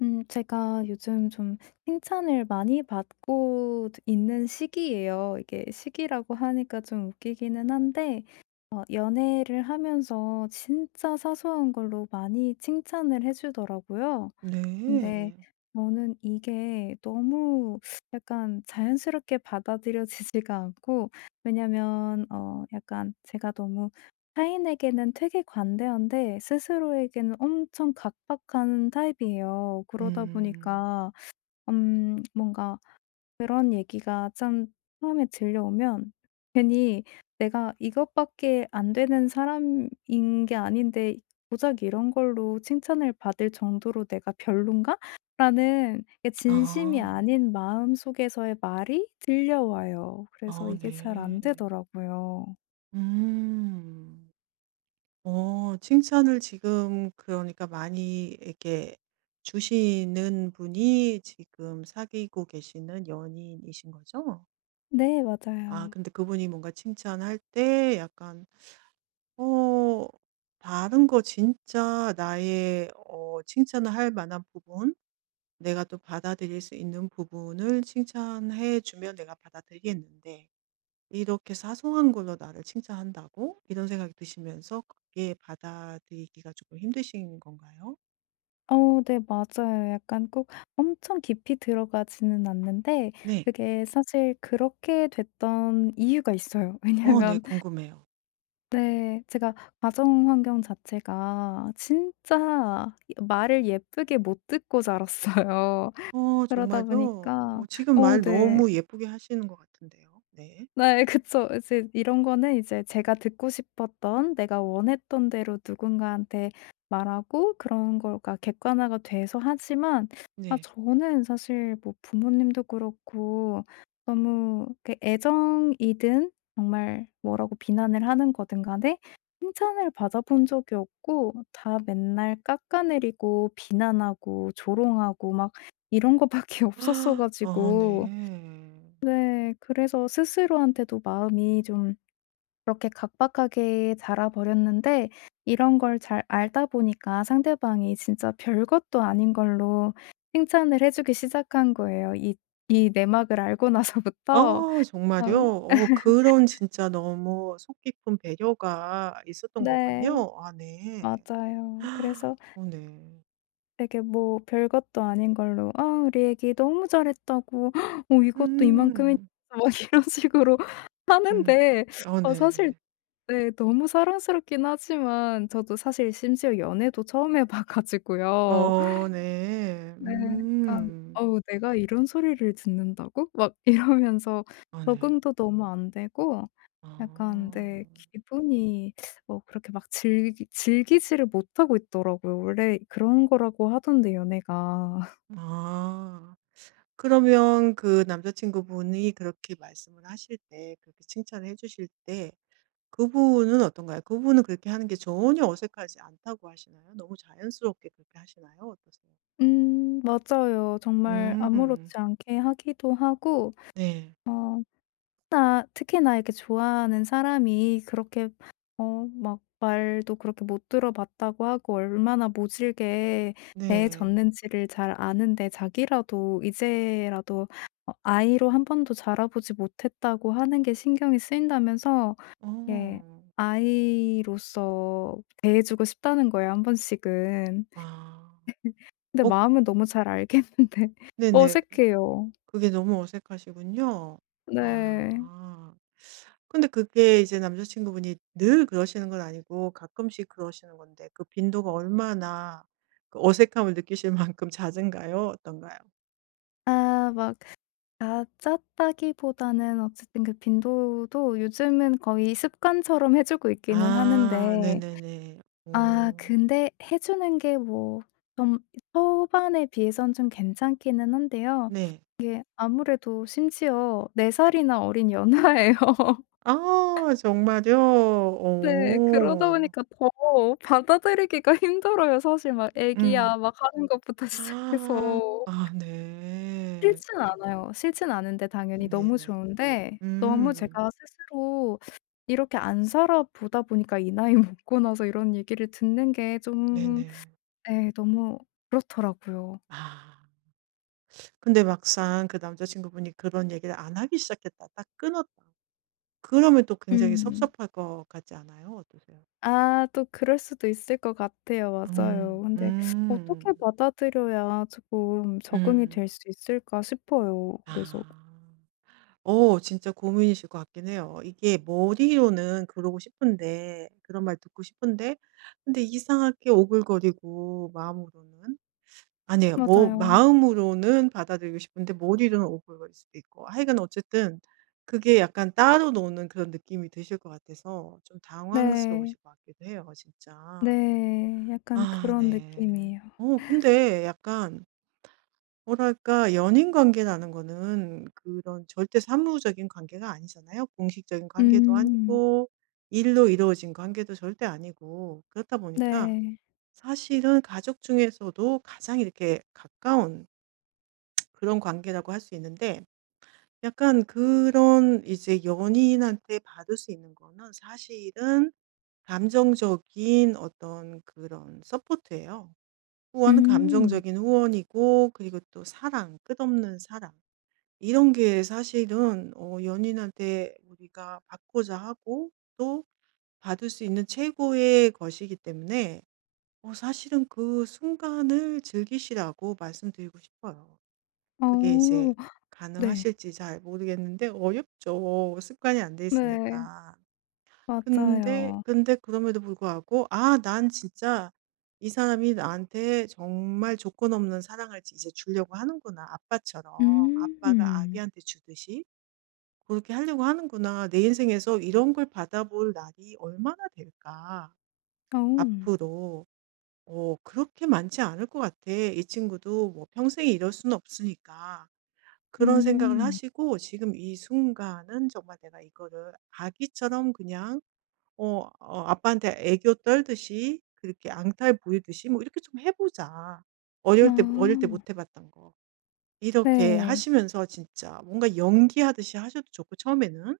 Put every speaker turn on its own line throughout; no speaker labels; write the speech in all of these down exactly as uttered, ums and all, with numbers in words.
음 제가 요즘 좀 칭찬을 많이 받고 있는 시기예요. 이게 시기라고 하니까 좀 웃기기는 한데 어 연애를 하면서 진짜 사소한 걸로 많이 칭찬을 해 주더라고요. 근데
네.
저는 이게 너무 약간 자연스럽게 받아들여지지가 않고, 왜냐면 어 약간 제가 너무 타인에게는 되게 관대한데 스스로에게는 엄청 각박한 타입이에요. 그러다
음.
보니까 음 뭔가 그런 얘기가 참 처음에 들려오면 괜히 '내가 이것밖에 안 되는 사람인 게 아닌데 고작 이런 걸로 칭찬을 받을 정도로 내가 별론가?' 라는 이게 진심이
아.
아닌 마음속에서의 말이 들려와요. 그래서
아
이게 잘
네.
안 되더라고요.
음. 어 칭찬을 지금 그러니까 많이 이렇게 주시는 분이 지금 사귀고 계시는 연인이신 거죠?
네,
아
맞아요.
근데 그분이 뭔가 칭찬할 때 약간 어 다른 거 진짜 나의 어 칭찬을 할 만한 부분 내가 또 받아들일 수 있는 부분을 칭찬해 주면 내가 받아들이겠는데 이렇게 사소한 걸로 나를 칭찬한다고? 이런 생각이 드시면서 그게 받아들이기가 조금 힘드신 건가요?
어 네, 맞아요. 약간 꼭 엄청 깊이 들어가지는 않는데,
네.
그게 사실 그렇게 됐던 이유가 있어요.
어 네
왜냐면,
궁금해요.
네. 제가 가정 환경 자체가 진짜 말을 예쁘게 못 듣고 자랐어요.
어
그러다
정말요?
보니까
어 지금
어
말
네.
너무 예쁘게 하시는 것 같은데요. 네.
네, 그쵸. 이제 이런 거는 이제 제가 듣고 싶었던, 내가 원했던 대로 누군가한테 말하고 그런 거가 객관화가 돼서, 하지만 아,
네.
저는 사실 뭐 부모님도 그렇고 너무 그 애정이든 정말 뭐라고 비난을 하는 거든 간에 칭찬을 받아본 적이 없고, 다 맨날 깎아내리고 비난하고 조롱하고 막 이런 거밖에 없었어
어
가지고.
네.
네. 그래서 스스로한테도 마음이 좀 그렇게 각박하게 자라 버렸는데, 이런 걸 잘 알다 보니까 상대방이 진짜 별것도 아닌 걸로 칭찬을 해 주기 시작한 거예요. 이 이 내막을 알고 나서부터.
어 정말요?
어
어 그런 진짜 너무 속 깊은 배려가 있었던
네.
거군요. 아 네.
맞아요. 그래서
어 네.
되게 뭐 별것도 아닌 걸로 "아 우리 애기 너무 잘했다고. 헉, 어 이것도 이만큼이"
음.
막 이런 식으로
음.
하는데
어
어 사실,
네네.
네. 너무 사랑스럽긴 하지만 저도 사실 심지어 연애도 처음 해봐 가지고요.
어 네.
네. 약간
음.
'어우 내가 이런 소리를 듣는다고?' 막 이러면서
아 네.
적응도 너무 안 되고,
아.
약간 네 기분이 어 그렇게 막 즐기 즐기지를 못하고 있더라고요. 원래 그런 거라고 하던데, 연애가.
아. 그러면 그 남자친구분이 그렇게 말씀을 하실 때 그렇게 칭찬을 해 주실 때 그분은 어떤가요? 그분은 그렇게 하는 게 전혀 어색하지 않다고 하시나요? 너무 자연스럽게 그렇게 하시나요? 어떠세요?
음 맞아요. 정말
음.
아무렇지 않게 하기도 하고
네.
어 나 특히나 이렇게 좋아하는 사람이 그렇게 어 막 말도 그렇게 못 들어봤다고 하고 얼마나 모질게
네.
대해졌는지를 잘 아는데, 자기라도 이제라도 어 아이로 한 번도 자라보지 못했다고 하는 게 신경이 쓰인다면서 예,
어.
아이로서 대해 주고 싶다는 거예요, 한 번씩은.
아.
근데
어
마음은 너무 잘 알겠는데
네네.
어색해요.
그게 너무 어색하시군요.
네.
아. 근데 그게 이제 남자친구분이 늘 그러시는 건 아니고 가끔씩 그러시는 건데 그 빈도가 얼마나 그 어색함을 느끼실 만큼 잦은가요? 어떤가요?
아막 잦았다기보다는 어쨌든 그 빈도도 요즘은 거의 습관처럼 해 주고 있기는
아
하는데,
네네네.
아,
오.
근데 해 주는 게 뭐 좀 초반에 비해선 좀 괜찮기는 한데요.
네.
아무래도 심지어 네 살 살이나 어린 연하예요.
아 정말요?
네. 그러다
오.
보니까 더 받아들이기가 힘들어요, 사실. 막
음.
애기야 막 하는 것부터 시작해서.
아 아, 네.
싫진
음.
않아요. 싫진 않은데, 당연히 너무, 네,
네네.
좋은데 너무
음.
제가 스스로 이렇게 안 살아보다 보니까 이 나이 먹고 나서 이런 얘기를 듣는 게 좀,
네네.
예, 너무 그렇더라고요.
아. 근데 막상 그 남자친구분이 그런 얘기를 안 하기 시작했다. 딱 끊었다. 그러면 또 굉장히
음.
섭섭할 것 같지 않아요? 어떠세요?
아, 또 그럴 수도 있을 것 같아요. 맞아요.
음.
근데
음.
어떻게 받아들여야 쪼끔 적응이
음.
될 수 있을까 싶어요. 그래서
아. 오 진짜 고민이실 것 같긴 해요. 이게 머리로는 그러고 싶은데 그런 말 듣고 싶은데 근데 이상하게 오글거리고 마음으로는 아니에요. 뭐
맞아요.
마음으로는 받아들이고 싶은데 머리로는 오글거릴 수도 있고 하여간 어쨌든 그게 약간 따로 노는 그런 느낌이 드실 것 같아서 좀
네.
당황스러우실 것 같기도 해요 진짜.
네. 약간
아
그런
네.
느낌이에요.
어 근데 약간 뭐랄까 연인 관계라는 거는 그런 절대 사무적인 관계가 아니잖아요. 공식적인 관계도
음.
아니고 일로 이루어진 관계도 절대 아니고 그렇다 보니까
네.
사실은 가족 중에서도 가장 이렇게 가까운 그런 관계라고 할 수 있는데 약간 그런 이제 연인한테 받을 수 있는 거는 사실은 감정적인 어떤 그런 서포트예요. 후원은
음.
감정적인 후원이고 그리고 또 사랑, 끝없는 사랑. 이런 게 사실은 어 연인한테 우리가 받고자 하고 또 받을 수 있는 최고의 것이기 때문에 어 사실은 그 순간을 즐기시라고 말씀드리고 싶어요. 그게
어.
이제
네.
가능하실지 잘 모르겠는데 어렵죠. 습관이 안 돼
네.
있으니까. 근데
맞아요.
근데 그럼에도 불구하고 '아 난 진짜 이 사람이 나한테 정말 조건 없는 사랑을 이제 주려고 하는구나. 아빠처럼 아빠가
음.
아기한테 주듯이 그렇게 하려고 하는구나. 내 인생에서 이런 걸 받아볼 날이 얼마나 될까
어.
앞으로. 어 그렇게 많지 않을 것 같아. 이 친구도 뭐 평생 이럴 수는 없으니까.' 그런 생각을
음.
하시고 지금 이 순간은 정말 내가 이거를 아기처럼 그냥 어, 어 아빠한테 애교 떨듯이 그렇게 앙탈 보이듯이 뭐 이렇게 좀 해보자. 어릴 때 어릴 때 못
아.
해봤던 거 이렇게
네.
하시면서 진짜 뭔가 연기하듯이 하셔도 좋고 처음에는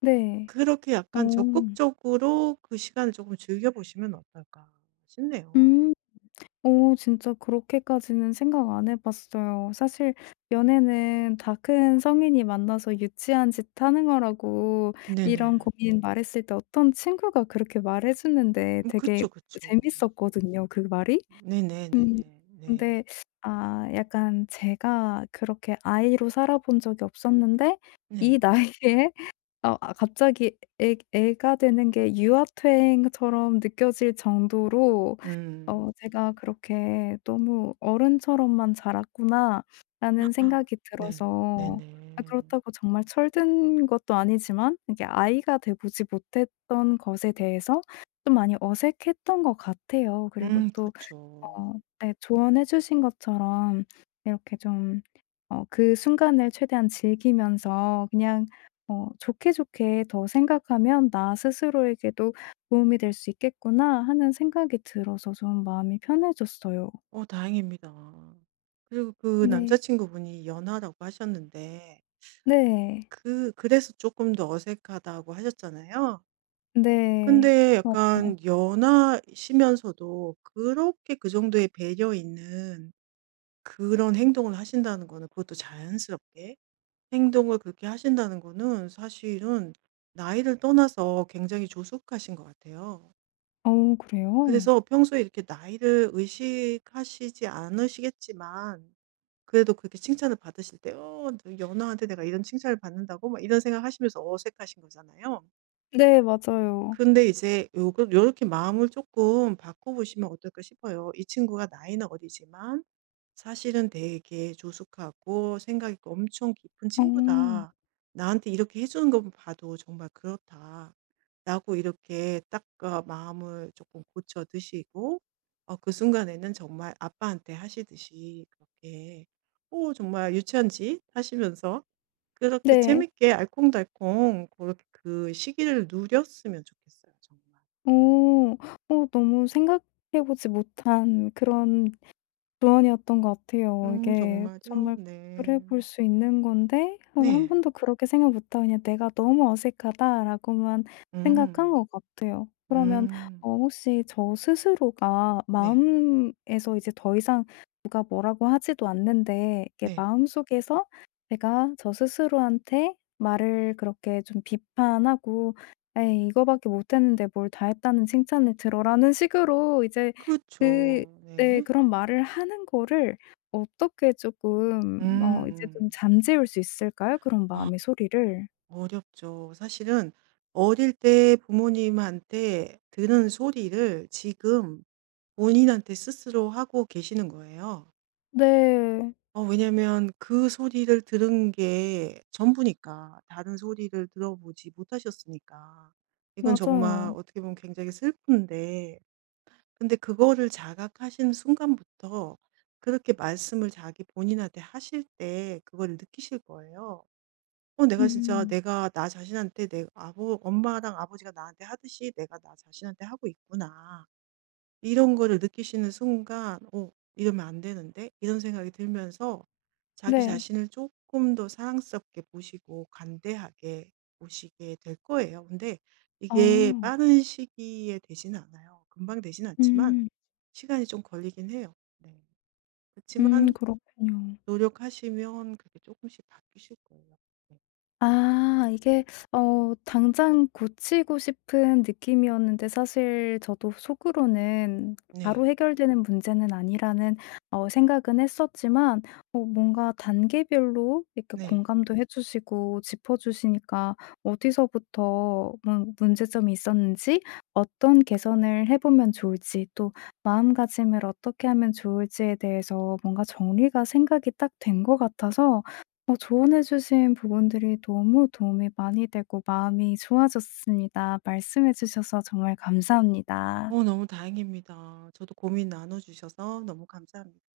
네.
그렇게
어.
약간 적극적으로 그 시간을 조금 즐겨보시면 어떨까 싶네요.
음. 어 진짜 그렇게까지는 생각 안 해 봤어요. 사실 연애는 다 큰 성인이 만나서 유치한 짓 하는 거라고, 이런
네네.
고민 말했을 때 어떤 친구가 그렇게 말해 주는데
음,
되게
그쵸, 그쵸.
재밌었거든요, 그 말이. 음.
네네네네. 네.
근데 아, 약간 제가 그렇게 아이로 살아본 적이 없었는데 이
네.
나이에 어 아 갑자기 애 애가 되는 게 유아퇴행처럼 느껴질 정도로 어
음.
'제가 그렇게 너무 어른처럼만 자랐구나.'라는 생각이
네.
들어서, 아
네네.
그렇다고 정말 철든 것도 아니지만, 이게 아이가 되보지 못했던 것에 대해서 좀 많이 어색했던 것 같아요. 그리고
음
또
그렇죠.
어 네, 조언해 주신 것처럼 이렇게 좀 어 그 순간을 최대한 즐기면서 그냥 어 '좋게 좋게 더 생각하면 나 스스로에게도 도움이 될 수 있겠구나.' 하는 생각이 들어서 좀 마음이 편해졌어요.
어 다행입니다. 그리고 그 남자
네.
친구분이 연하라고 하셨는데
네.
그 그래서 조금 더 어색하다고 하셨잖아요.
네.
근데 약간 연하시면서도 그렇게 그 정도의 배려 있는 그런 행동을 하신다는 거는 그것도 자연스럽게 행동을 그렇게 하신다는 거는 사실은 나이를 떠나서 굉장히 조숙하신 것 같아요.
어 어, 그래요?
그래서 평소에 이렇게 나이를 의식하시지 않으시겠지만 그래도 그렇게 칭찬을 받으실 때 "어 너 연하한테 내가 이런 칭찬을 받는다고?" 막 이런 생각하시면서 어색하신 거잖아요.
네, 맞아요.
근데 이제 요거 요렇게 마음을 조금 바꿔 보시면 어떨까 싶어요. 이 친구가 나이는 어리지만 사실은 되게 조숙하고 생각이 엄청 깊은
어.
친구다. 나한테 이렇게 해주는 것만 봐도 정말 그렇다. 라고 이렇게 딱 어, 마음을 조금 고쳐 드시고, 어, 그 순간에는 정말 아빠한테 하시듯이 그렇게, 오, 정말 유치한 짓 하시면서 그렇게
네.
재밌게 알콩달콩 그렇게 그 시기를 누렸으면 좋겠어요, 정말.
어.
네.
어 너무 생각해 보지 못한 그런 조언이었던 것 같아요.
음,
이게
정말요?
정말 그래
네.
볼 수 있는 건데 어 1
네.
번도 그렇게 생각 못 하고 그냥 '내가 너무 어색하다.'라고만 생각한
음,
것 같아요. 그러면 어
음.
혹시 저 스스로가
네.
마음에서 이제 더 이상 누가 뭐라고 하지도 않는데, 이게
네.
마음속에서 제가 저 스스로한테 말을 그렇게 좀 비판하고 '에이 이거밖에 못 했는데 뭘 다 했다는 칭찬을 들어.'라는 식으로 이제 그
그쵸.
네.
네.
그런 말을 하는 거를 어떻게 쪼끔 어 이제 좀
음.
잠재울 수 있을까요? 그런
아
마음의 소리를.
어렵죠. 사실은 어릴 때 부모님한테 들은 소리를 지금 본인한테 스스로 하고 계시는 거예요.
네.
어 왜냐면 그 소리를 들은 게 전부니까. 다른 소리를 들어보지 못하셨으니까. 이건 정말
맞아요.
어떻게 보면 굉장히 슬픈데 근데 그거를 자각하신 순간부터 그렇게 말씀을 자기 본인한테 하실 때 그걸 느끼실 거예요. '어 내가 진짜
음.
내가 나 자신한테 내 아버 엄마랑 아버지가 나한테 하듯이 내가 나 자신한테 하고 있구나.' 이런 거를 느끼시는 순간 '어 이러면 안 되는데?' 이런 생각이 들면서 자기
네.
자신을 조금 더 사랑스럽게 보시고 관대하게 보시게 될 거예요. 근데 이게
아.
빠른 시기에 되지는 않아요. 금방 되진 않지만
음.
시간이 좀 걸리긴 해요. 네. 그지
음.
만
그렇군요.
노력하시면 그게 조금씩 바뀌실 거예요. 네.
아, 이게 어 당장 고치고 싶은 느낌이었는데, 사실 저도 속으로는 바로
네.
해결되는 문제는 아니라는 어 생각은 했었지만, 어 뭔가 단계별로 이렇게
네.
공감도 해 주시고 짚어 주시니까 어디서부터 문 문제점이 있었는지, 어떤 개선을 해 보면 좋을지, 또 마음가짐을 어떻게 하면 좋을지에 대해서 뭔가 정리가, 생각이 딱 된 것 같아서 어 조언해 주신 부분들이 너무 도움이 많이 되고 마음이 좋아졌습니다. 말씀해 주셔서 정말 감사합니다.
어 너무 다행입니다. 저도 고민 나눠 주셔서 너무 감사합 니다